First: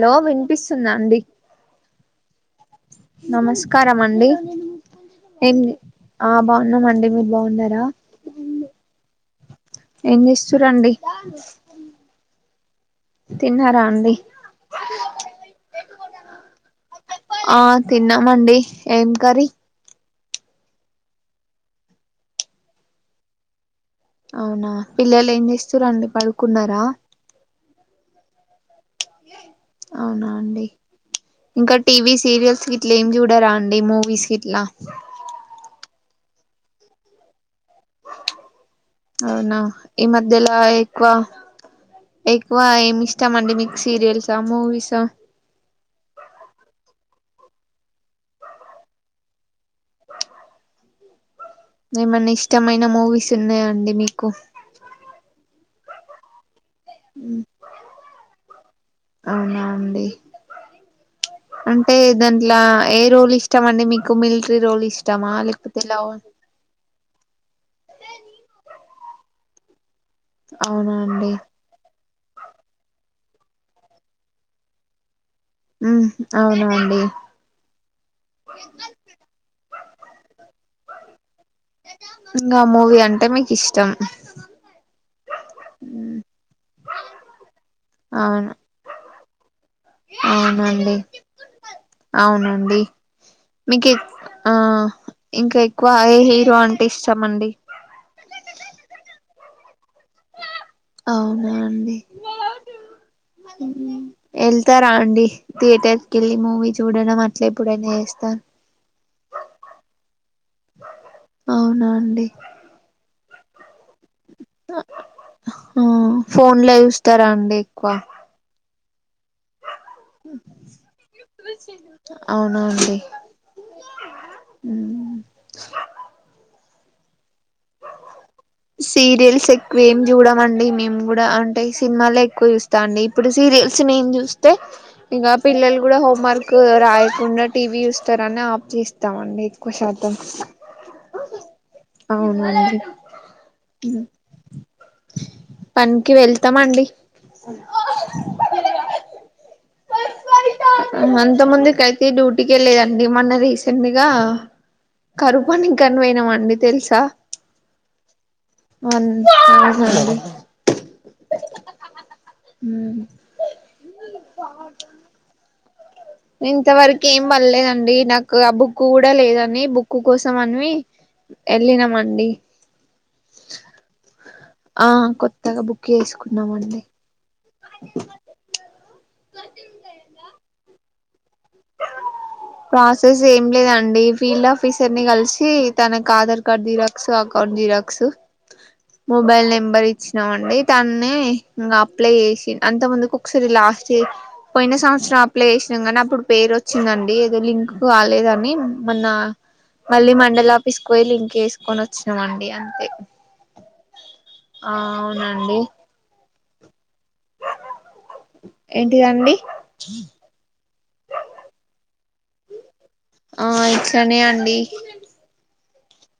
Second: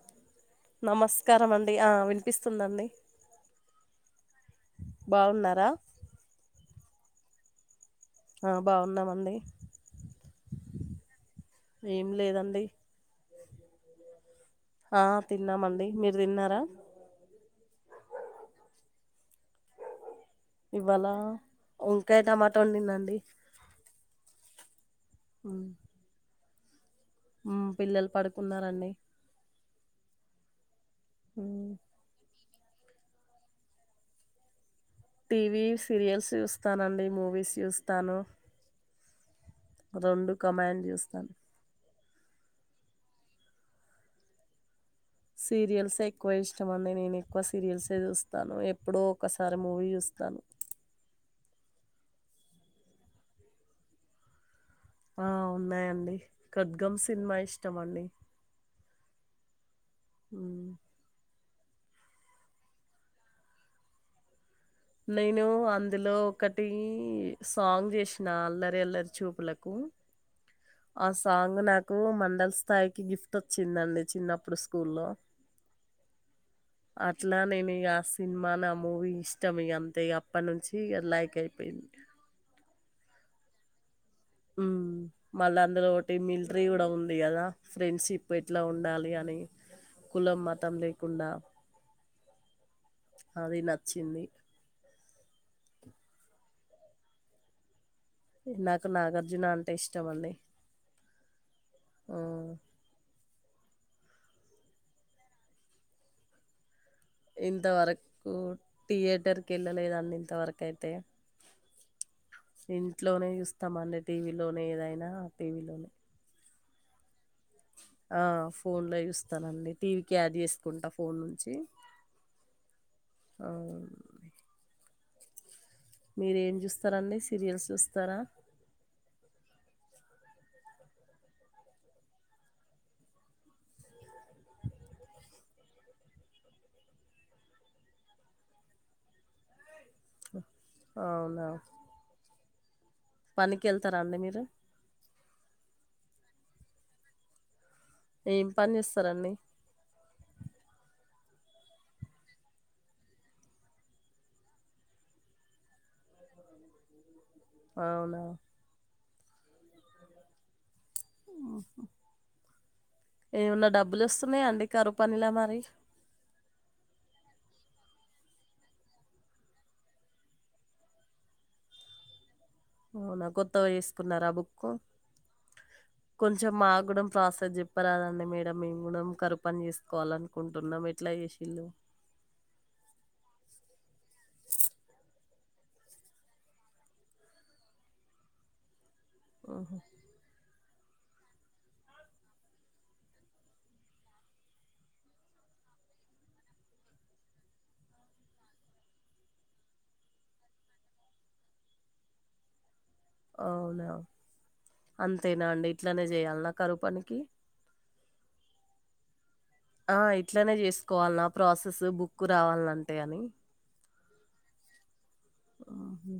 Hello వినిపిస్తుందా అండి నమస్కారమండి ఆ విన్ వినిపిస్తుందండి వండి ఏమి బాగున్నారా ఆ బాగున్నామండి మీరు బాగున్నారా ఆ బాగున్నామండి ఏం చేస్తురండి ఏమి లేదండి తిన్నారా అండి ఆ తిన్నామండి మీరు తిన్నారా ఆ తిన్నామండి ఏం కర్రీ ఇవాళ వంకాయ టమాటా వండింన్నండి అవునా పిల్లోలు ఏం చేస్తర్రండి పడు కున్నారా హ్మ్ పిల్లలు పడుకున్నారండి అవునా అండి మ్మ్ ఇంకా టీవీ సీరియల్స్ ఇట్ల ఏం చూడరాండి మూవీస్ గిట్లా టీవీ సీరియల్స్ చూస్తానండి మూవీస్ చూస్తాను అవునా ఈ రెండు మధ్యలా కమాండ్ ఎక్కువ చూస్తాను ఎక్కువ ఏమి ఇష్టామండి మీకు సీరియల్సా మూవీస్ ఆహ్ సీరియల్సే ఎక్కువ ఇష్టమండి నేను ఎక్కువ సీరియల్సే చూస్తాను ఎప్పుడో ఒకసారి మూవీ చూస్తాను ఏమన్నా ఇష్టమైన మూవీస్ ఉన్నాయండి మీకు ఆ ఉన్నాయండి ఖడ్గం సినిమా ఇష్టం అండి అవునా అం హ్మ్ అంటే దాంట్లో ఏ రోల్ ఇష్టమండి మీకు మిల్టీ నేను అందులో ఒకటి సాంగ్ చేసిన అల్లరి అల్లరి చూపులకు అవునా అండి కు మండల స్థాయికి గిఫ్ట్ వచ్చిందండి చిన్నప్పుడు స్కూల్లో మ్మ్ అవునా అండి అట్లా నేను ఇగ ఆ సినిమా నా మూవీ ఇష్టం ఇగ అం తే ఇగ అప్పటి నుంచి లైక్ ఎ ఇంకా మూవీ అంటే మీకు ఇష్టం హ్మ్ మళ్ళా అందులో ఒకటి మిలిటరీ కూడా ఉంది కదా ఫ్రెండ్షిప్ అవును ఎట్లా ఉండాలి అని కులం మతం అవునండి లేకుండా అవునండి అది మీకేక్ నచ్చింది ఆ ఇంకా ఎ ఎక్కువ ఏ హీరో అంటే ఇస్తామండి నాకు నాగార్జున అం అవునా అండి వెళ్తారా అండి థియేటర్కి వెళ్లి మూవీ చు ఇంతవరకు థియేటర్ కి వెళ్ళలేదండి ఇంతవరకు అయితే అవునా అండి ఇంట్లోనే స్తామ అండి టీవీలోనే ఏదైనా టీవీలోనే [unintelligible] తారా అండి ఎక్కువ ఆ! ఫోన్లో చూస్ స్తానండి టీవీకి యాడ్ చేసుకుంటా ఫోన్ నుంచి అవునా అండి అ మ్మ్ మీరు ఏం చూస్తారండి సీరియల్స్ చూస్తారా సీరియల్స్ ఎక్కువ ఏం జూడమండి మేం గుడా. అంటే సినిమాలే ఎక్కువ చూస్తా అండి, ఇప్పుడు సీరియల్స్ మేం చూస్తే, ఇగ పిల్లలు కూడా హోమ్వర్క్ రాయకుండా టీవీ చూస్తారని ఆఫ్ చేస్తామండి. ఎక్కువ శాతం అవునా మొండి పనికి ఎళ్తారా అండి మీరు త్త మండి ఏం పని చేస్తరండి అమంత ముందుకైతే డ్యూటీకి వెళ్ళేదండి మొన్న రీసెంట్ గా కరు పని కని వోయినాం అండి తెలుసా అవునా [unintelligible] ఏమన్నా డబ్బులు వస్తున్నయా అండి కరువు పనిలా మరి ఇంతవరకీ ఏం పడ్లేదండి నాకు ఆ బుక్కు కూడా లేదని బుక్కు కోసం అన్వి ఎళ్ళినాం అండి అవునా కొత్తగా చేసుకున్నారా బుక్కు. ఆ కొత్తగా బుక్ కొంచెం చేసుకున్నామండి మాగ్గూడం ప్రాసెస్ చెప్పరాదండి మేడం మేం గూడం కరుపని చేసుకోవాలనుకుంటున్నం. ఎ ట్లా చేశ్ ప్రాసెస్ ఏం లేదా అండి ఫీల్డ్ ఆఫీసర్ ని కలిసి తనక్ Aadhaar card xerox, account xerox. Mobile ఆహా! నెంబర్ ఇచ్చినామండి తన్నే ఇంగ అప్లై చేసిన్. అంత ముందుకు ఒకసారి లాస్టే పోయిన సంవత్సరం అప్లై చేసినం గానీ అప్పుడు పేరు వచ్చిందండి ఏదో లింక్ కాలేదని, మన్నా మళ్ళీ మండల్ ఆఫిస్క్ వోయి లింక్ ఏసుకొని వచ్చినమండి అంతే. అవునా, ఆ అంతేనా అవునండి అండి ఇట్లానే చేయాల్నా. కరు పని కి ఏంటిదండి ఆ ఇట్లానే చేసుకోవాలన్నా ప్రాసెస్ బుక్ రావాలంటే అని టని అండి ఊహు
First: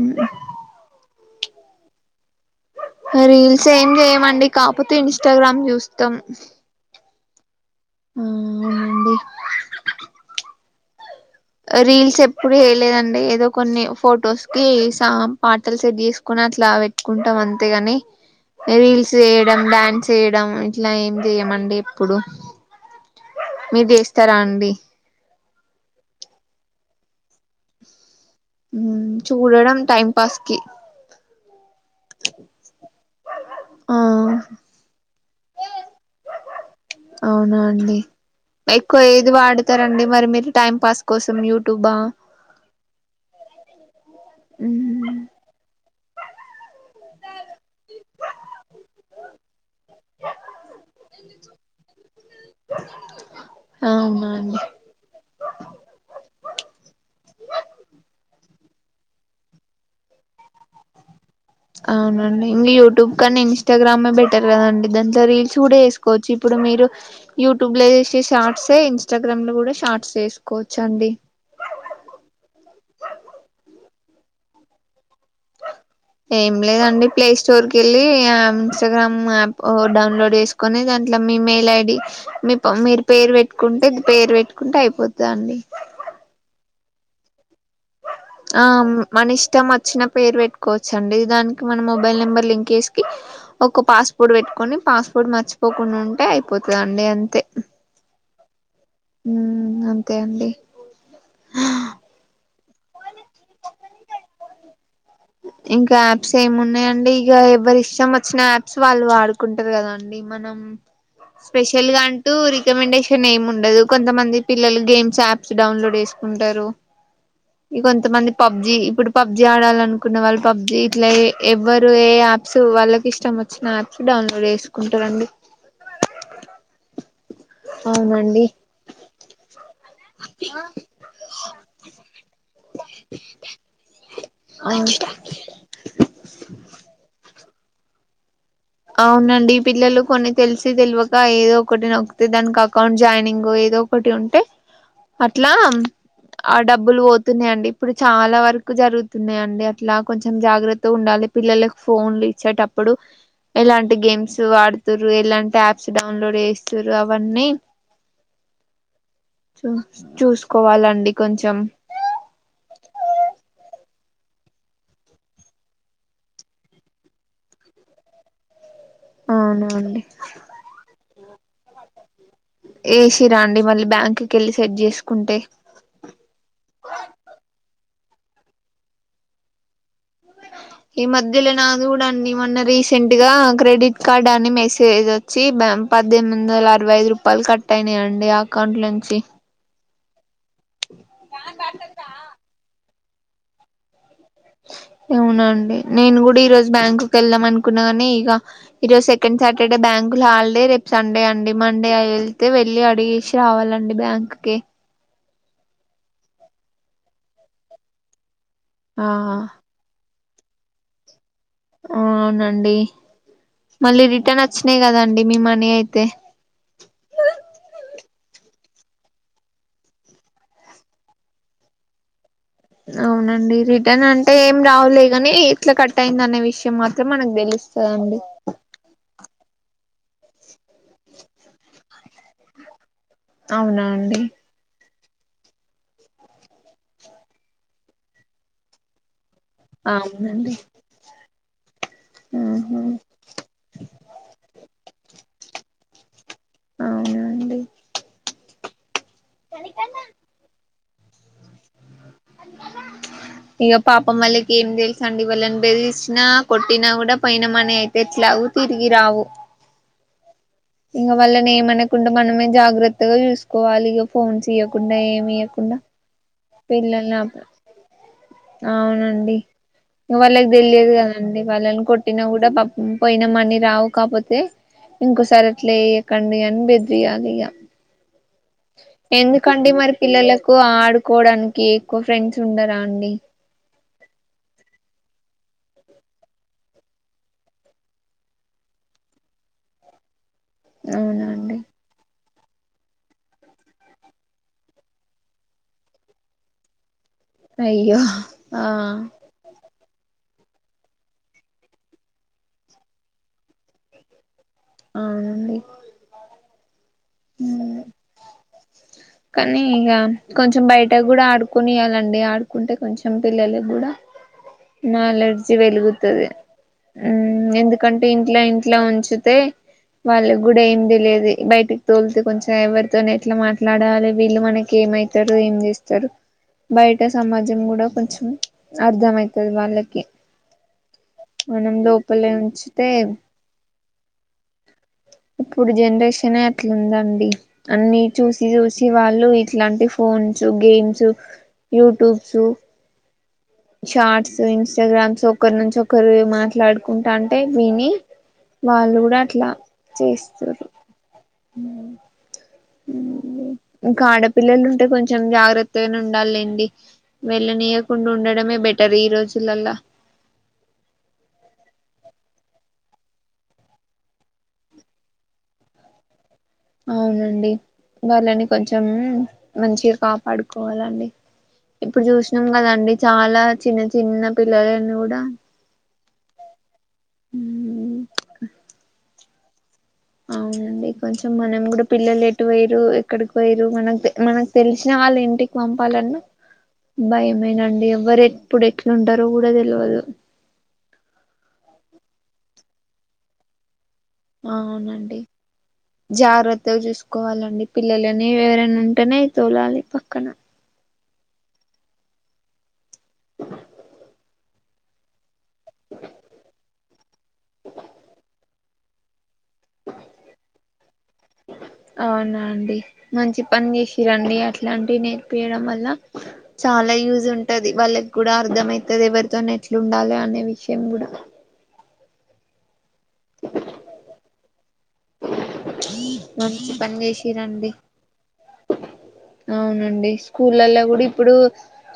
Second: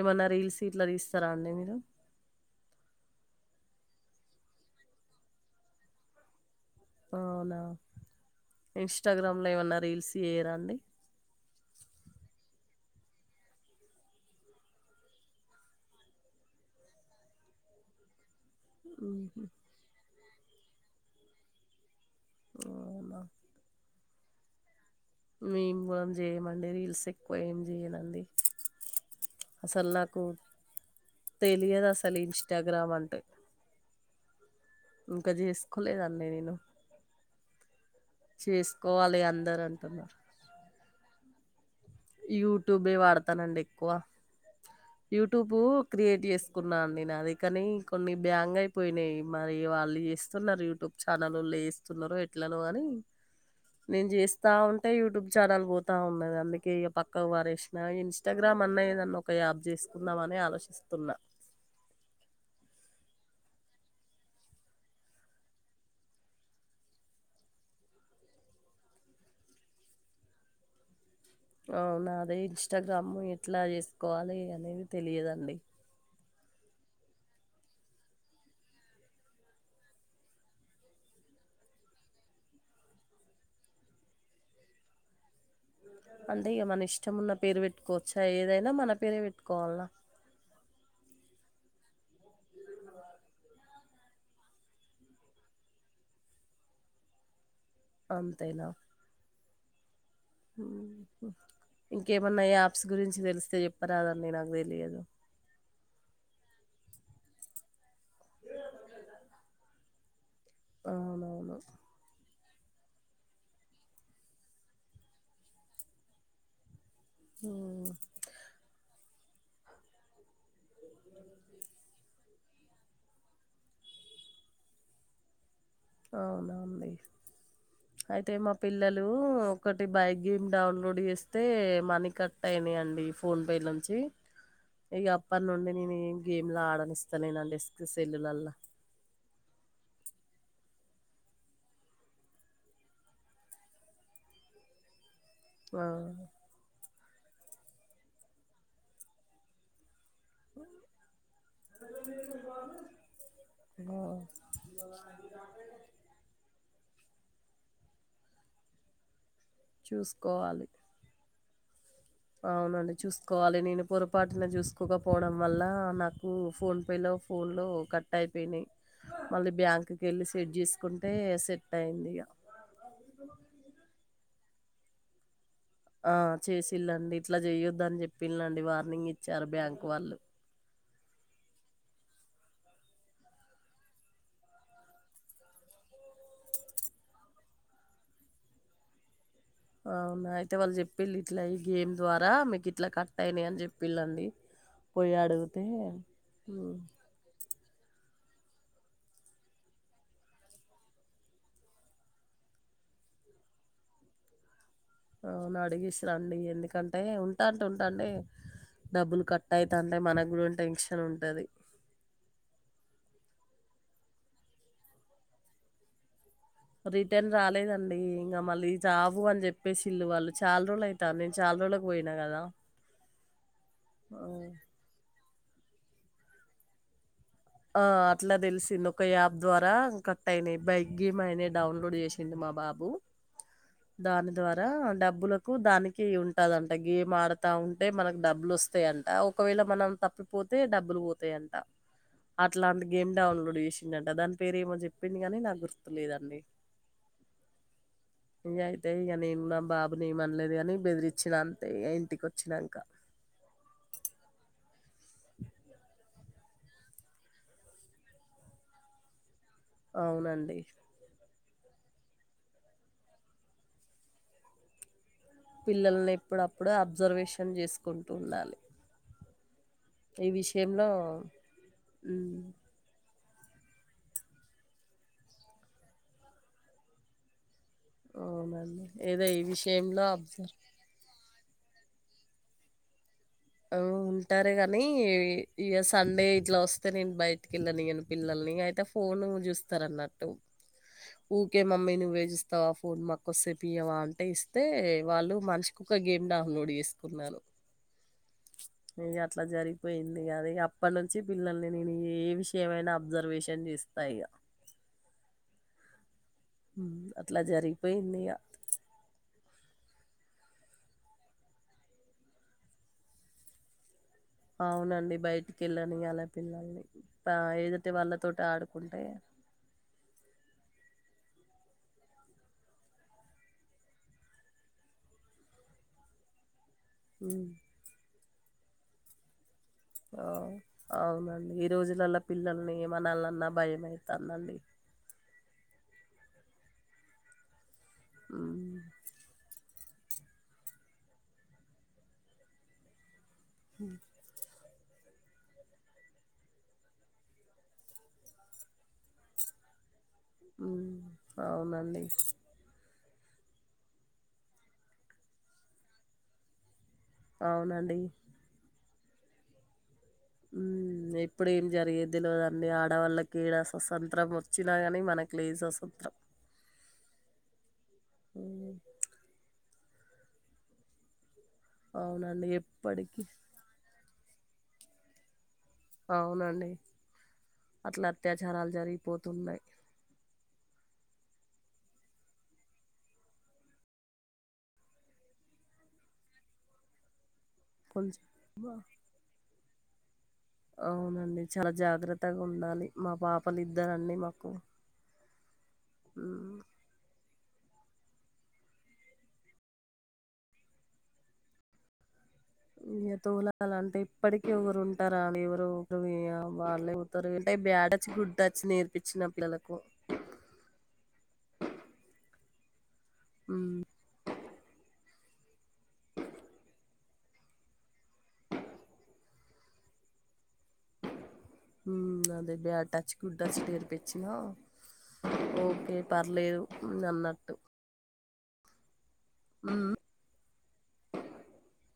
ఏమన్నా రీల్స్ ఇట్ల తీస్ తర అండి మీరు రీల్స్ ఏం జేయమండి కాపోతే ఇన్స్టాగ్రామ్ జూస్తం అవునా అవునండి ఇంస్టాగ్రామ్ లో ఏమన్నా రీల్స్ చేయరా అండి రీల్స్ ఎప్పుడు ఏయలేదండి. ఏదో కొన్ని ఫొటోస్ కి సామ్ పాటల్ సెట్ చేసుకుని అట్లా వెట్టుకుంటాం అంతేగాని. రీల్స్ హుహు. చేయడం, డ్యాన్స్ చేయడం. ఇట్లా ఏం జేయమండి ఎప్పుడు ఓయమ్మా జేస్తారా అండి మేం [inaudible] చెయ్యమండి రీల్స్ ఎక్కువ ఏం చెయ్యనండి ఉమ్ చూడడం టైం పాస్ కి లియదు అసలు ఇంస్టాగ్రామ్ అంటే ఆ ఇంకా చేసుకోలేదండి నేను అవునా అండి ఎక్కువ చేసుకోవాలి ఏది అందరు వాడుతారండి అంటున్నారు మరి మీరు టైం పాస్ కోసం యూ యూట్యూబే వాడతానండి ఎక్కువ యూట్యూబు క్రియేట్ చేసుకున్నా అండి నాది కాని కొన్ని బ్యాంగ్ అయిపోయినాయి మరి వాళ్ళు చేస్తున్నారు యూట్యూబ్ ఛానలొళ్ళు ఏస్తున్నారో ట్లనో కాని నేను అవునా చేస్తా అండి ఉంటే యూట్యూబ్ ఛానల్ పోతా ఉన్నది అందుకే వారేసిన ఇన్స్టాగ్రామ్ అన్నా ఏదన్నా ఒక యాప్ చేసుకుందామా అని ఆలోచిస్తున్నా అవునండి ఇంక యూట్యూబ్ కాన్నా ఇన్స్టాగ్రామే బెటర్ కదండి దాంట్లో రీల్స్ కూడా ఏసుకోవచ్చు ఇప్పుడు మీరు యూట్యూబ్ లో ఏసే షార్ట్సే ఇన్స్టాగ్రామ్ లో కూడా షార్ట్స్ ఏసుకోవచ్చండి అవునాదే ఇంస్టాగ్రామ్ ఎట్లా చేసుకోవాలి అనేది తెలియదండి ఏం లేదండి ప్లే స్టోర్ కెళ్ళి అం ఇంస్టాగ్రామ్ యాప్ డౌన్లోడ్ చేసుకొని దాంట్లో మీ మెయిల్ ఐ డి మీ టైం మీరు పేరు పెట్టుకుంటే పేరు పెట్టుకుంటే అయిపోతుందండి అంటే ఇగ మన ఇష్టమున్న పేరు పెట్ ఆ మన ఇష్టం వచ్చిన పేరు పెట్టుకోవచ్చండి దాని కి మన మొబైల్ నెంబర్ లింకేసికి ఒక పాస్పోర్ట్ పెట్టుకొని పాస్వోర్ట్ మర్చిపోకుండుంటే అయిపోతదండి అంతే అంతేనా ఉమ్ అన్ ఊహూ ఇంకేమన్నా యాప్స్ గురించి తెలిస్తే చెప్ ప్పరాదండి నాకు తెలియదు ఇంకా యాప్స్ ఏమున్నాయండి ఇక ఎవరి ఇష్టం వచ్చిన యాప్స్ వాళ్ళు వాడుకుంటారు కదా అండి మనం అవునవును స్పెషల్ గా అంటూ రి కమెండేషన్ ఏం ఉండదు కొంతమంది పిల్లలు గేమ్స్ యాప్స్ డౌన్లోడ్ చేసుకుంటారు ఇ ఉమ్, కొంతమంది పబ్జి ఇప్పుడు పబ్జి ఆడాలను కున్న వాళ్ళు పబ్జీ ఇట్ల ఏ ఎవ్వరు ఏ యా సు వాళ్ళకి ఇష్టం వచ్చిన యాప్స్ డౌన్లోడ్ చేసుకుంటారండి అవునా అంది అయితే అవునండి మా పిల్లలు ఒక టి బైక్ గేమ్ డౌన్లోడ్ చేస్తే మనీ కట్ అయినాయండి ఫోన్ పే నుంచి అవును ఇగ అప్పటి నుండి నేను ఏం గేమ్ లు ఆడనిస్తలేనండి తి సెల్లులల్లా అవునండి పిల్లలు కొన్ని తెలిసీ తెల్వక ఏదో ఒకటి నొక్తే దానికి అకౌంట్ జాయినింగ్ ఏదో ఒకటి ఉంటే అట్లా ఆ, ఆ డబ్బులు పో తున్నాయండి ఇప్పుడు చాలా వరకు జరుగుతున్నాయండి అట్లా కొంచెం జాగ్రత్త ఉండాలి పిల్లలకు ఫోన్లు ఇచ్చేటప్పుడు ఎలాంటి ఆ, గేమ్స్ ఆడుతుర్రు ఎలాంటి యాప్స్ డౌన్లోడే ఇస్తూరు అవన్నీ చూ చూసుకోవాలి చూసుకోవాలండి కొంచె చం అవునండి చూసుకోవాలి నేను పొరపాటున చూసుకోకపోవడం వల్ల నాకు ఫోన్ పే లో ఫోన్ లో కట్ అయిపోయినాయి మళ్ళీ బ్యాంక్కి అవునండి వెళ్ళి సెట్ చేసుకుంటే సెట్ అయింది ఇగా కెలి సెట్ చేసుకుంటే పిల్లండి వార్నింగ్ ఇచ్చారు బ్యాంక్ వాళ్ళు ఈ మధ్యలో నాది కూడా అండి మొన్న రీసెంట్ గా క్రెడిట్ కార్డ్ అని మెసేజ్ వచ్చి పద్దెనిమిది వందల అరవై ఐదు రూపాయలు కట్ అయినాయంండి ఆ అకౌంట్ నుంచి అవునా అతే వాళ్ళు చెప్పిళ ఇట్లా ఈ గేమ్ ద్వారా మీకు ఇట్లా కట్ అయినాయి అని చెప్పిళండి అవునండి నేను కూడా ఈరోోజు హ్మ్. బ్యాంకు వెళ్ళాం అను నుకున్నా గాని ఇక ఈరోోజు సెకండ్ సాటర్డే బ్యాంకులు హాలిడే రేపు సండే అండి మండే వెళ్తే వెళ్ళి అడిగేసి రావాలండి బ్యాంక్ కి అవును అడిగిసి రండి ఎందుకంటే ఉంటంటే ఉంటాంటె ఆ డబ్బులు కట్ అయిటాంటె మన ఇప్పుడు టెన్షన్ ఉంటది అవునండి మళ్ళీ రిటర్న్ వచ్చినాయి్ కదాండి మీ మనీ అయితే రిటర్న్ రాలేదండి ఇంకా మళ్ళీ రావు అని చెప్పేసి ఇల్లు వాళ్ళు చాలా రోజులు అవుతారు నేను చాలా రోజులలకు పోయినా కదా అవునండి రిటర్న్ ఆ అంటే ఏం రావలే కానీ ఎట్లా కట్ట అయింది అనే విషయం మాత్రం మనకి ఆ అట్లా తెలిసింది ఒక యాప్ ద్వారా కట్ అయినాయి బైక్ గేమ్ అయినే డౌన్లోడ్ చేసి సిండు మా బాబు అవునా అండి దాని ద్వారా డబ్ బ్బులకు దానికి ఉంటదంట గేమ్ ఆడుతా ఉంటే మనకు డబ్బులు వస్తాయంట ఒకవేళ మనం అవునండి తప్పిపోతే డబ్బులు పోతాయ ఆ ఆహా అట్లాంటి గేమ్ డౌన్లోడ్ చేసిండంట దాని పేరేమో చెప్పి గాని నాకు గుర్తు లేదండి అవునండి ఇంగా అంటే నేను నా బాబునీ ఏం అనలేదు గానీ బేదిరీచ్చిన అంతే ఇంటికి వచ్చినంక ఇక పాపం వాళ్ళకి ఏం తేల్ సండి వల్లని బెదిరించిన కొట్టినా కూడా పోయిన మనీ అయితే ఎట్లాగు తిరిగి రావు అవునండి ఇంక వల్లనే ఏమనకుండా మనమే జాగ్రత్తగా చూసుకోవాలి ఇక ఫోన్స్ ఇయకుండా ఏం పిల్లల్ని ఎప్పుడు ఎప్పుడు అబ్జర్వేషన్ చేసుకుంటూ ఉండాలి అండి ఈ వాళ్ళకి విషయంలో తెలియదు కదండి వాళ్ళని కొట్టినా ఉమ్ కూడా పాపం పోయి మని రావు కాపోతే ఇంకోొసారి అట్లేయకండి అని బెదిరియాలి ఇగ అవునండి ఏదో ఈ ఎందుకండి మరి విషయంలో పిల్లలకు అబ్జర్వ్ ఆడుకోవడానికి ఎక్కువ ఫ్రెండ్స్ ఉండరా అండి ఆ ఉంటారు కానీ ఇ సండే ఇట్లా వస్తే నేను బయటికి వెళ్ళనియను పిల్లల్ని అయితే ఫోన్ చూస్తారన్నట్టు అవునా అండి ఊకే మమ్మీ నువ్వే - తవా ఫోన్ మాకు కోసేపు ఇయావా అంటే ఇస్తే వాళ్ళు మనిషి ఒక గేమ్ డౌన్లోడ్ చేస్ అయ్యో ఆ సరిపోయింది అది అప్పటి నుంచి పిల్లల్ని నేను ఏ విషయమైనా అబ్జర్వేషన్ చేస్తా ఇగ అవునండి అట్లా జరిగిపోయింది ఇక కానీ ఇక కొంచెం బయట కూడా ఆడుకొనియ్యాలండి ఆడుకుంటే కొంచెం పిల్లలకి కూడా అవునండి క్నౌలెడ్జ్ బయటికి వెళ్ళనియాలే పేరుగుతది పిల్లల్ని ఆ ఎదుటి ఎందుకంటే ఇంట్లో వాళ్ళతోటి ఇంట్లో ఆడుకుంటే ఉంచితే వాళ్ళ కూడా ఏంది లేదు బయటికి తోలితే కొంచెం ఎవరితో ఎట్లా మాట్ల ట్లాడాలి వీళ్ళు మనకి ఏమవుతారు ఏం చేస్తారు బయట ఉమ్, సమాజం కూడా కొంచెం అర్ధమయితది అవునండి ఈ మనం రోజులలో లోపలే పిల్లల్ని ఉంచితే ఏ మనాలన్నా భయమవుతానండి జనరేషన్ అట్లుందండి అన్ని చూసి మ్మ్ చూసి వాళ్ళు ఇట్లాంటి ఫోన్స్ గేమ్స్ యూట్యూబ్స్ షార్ట్స్ వింగ్స్ ఇస్టాగ్రామ్స్ ఒకరి నుంచి ఒకరు మాట్లాడుకుంటా అంటే విని వాళ్ళు కూడా అట్లా చేస్తారు మ్మ్ అవునండి ఇంకా ఆడపిల్లలు ఉంటే కొంచెం జాగ్రత్తగా ఉండాలిండి వెళ్ళ అవునండి నీయ్యకుండా ఉండ బెటర్ ఈ రోజులలా ఎప్పుడేం జరిగే తెలియదండి ఆడవాళ్ళకిడా స్వతంత్రం వచ్చినా ని మనకు లేదు స్వతంత్రం అవునండి వాళ్ళని ఉమ్. కొంచెం మంచి కాపాడుకోవాలండి ఇప్పుడు చూసినాం అవునండి కదండి ఎప్పటికి చాలా చిన్న చిన్న పిల్లలన్నీ కూడా అవునండి అట్లా అత్యాచారాలు జరిగిపోత్ తున్నాయి అవునండి కొంచెం మనం కూడా పిల్లలు ఎటు పొయ్యిర్రు ఎక్కడికి పోయరు మనకు మనకు తెలిసిన వాళ్ళు ఇంటికి పంపాలన్నా భయం మే నండి కొంచెం ఎవ్వరు ఎప్పుడు ఎట్లు ఉంటారో కూడా ల వాళ్ళు అవునండి చాలా జాగ్రత్తగా ఉండాలి మా పాపలుద్ద అవునండి ఉమ్, జాగ్రత్తగా చూసుకోవాలండి పిల్లలని ఎవరైనా ఉంటేనే తోలాలి పక్కన ఇగ తొలాలంటే ఇప్పటికి ఎవరు ఉంటారా ఎవరు కమయా బహర్లే తరయి బ్యాడ వచ్చి గు టచ్ నేర్పించినప్పు పిల్లలకు ఇ మంచి పని ఉమ్ చేసిరండి అట్లాంటి నే వేయడం వల్ల చాలా యూజ్ ఉంటది వాళ్ళకి కూడా అర్థం అయితది ఎవరితోన ఎట్లు ఉండాలి అనే విషయం కూడా మ్మ్ అదే బేట చ్చి గుడ్డచ్చటరిపచ్చినా ఓకే పర్లేదు మంచి పని అని అన్నట్టు చేసిరండి ఉమ్ అవునండి స్కూలల్లో కూడా ఇప్పుడు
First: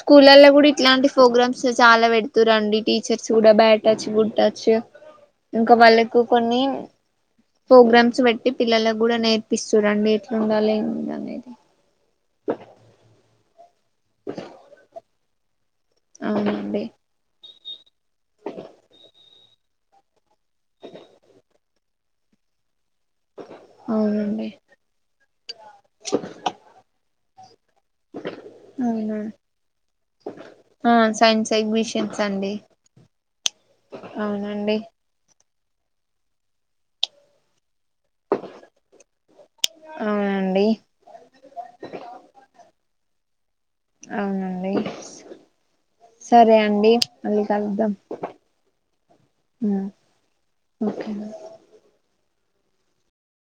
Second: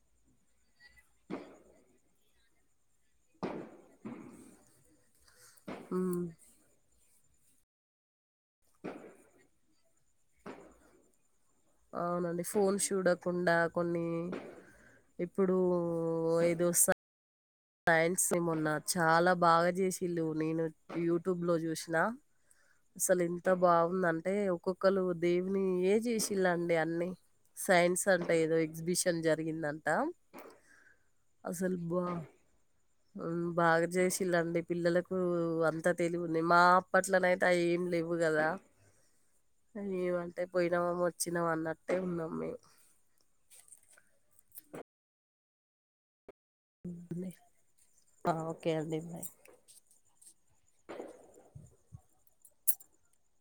స్కూలల్లో కూడా ఇట్లాంటి ప్రోగ్రామ్స్ చాలా పెడుతారండి టీచర్స్ కూడా బ్యాడ్ టచ్ గుడ్ టచ్ ఇంకా వాళ్ళకు ఉమ్ కొన్ని ప్రోగ్రామ్స్ పెట్ పిల్లలకు కూడా నేర్పిస్తు చూడండి ఎట్లు ఉండాలి ఏం అనేది అవునండి ఫోన్స్ చూడకుండా కొన్ని ఇప్పుడు ఏదో అవునండి సైన్స్ నీ మొన్న చాలా బాగా చేసింది నేను యూట్యూబ్ లో చూసిన అసలు ఇంత బాగుందంటే అవునండి ఒక్కొక్కలు దేన్నీ ఏ చేసిలా అండి అన్ని సైన్స్ అంటే ఏదో అవునా ఎగ్జిబిషన్ జరిగిందంట ఆ సైన్స్ అసలు బా ఎగ్జిబిషన్స్ అండి మ్మ్ బాగా చేసిళ్ళు [unintelligible] అవునండి పిల్లలకు అ త తెలివుంది మా అప్పట్లో అయితే ఆ ఏం లేవు కదా అ ఏమంటే అవునండి పోయినా మ వచ్చినామ అన్నట్టే ఉన్నాం మేము ండి సరే అండి మేము మళ్ళీ కలుద్దాం ఆ ఓకే అండి బాయ్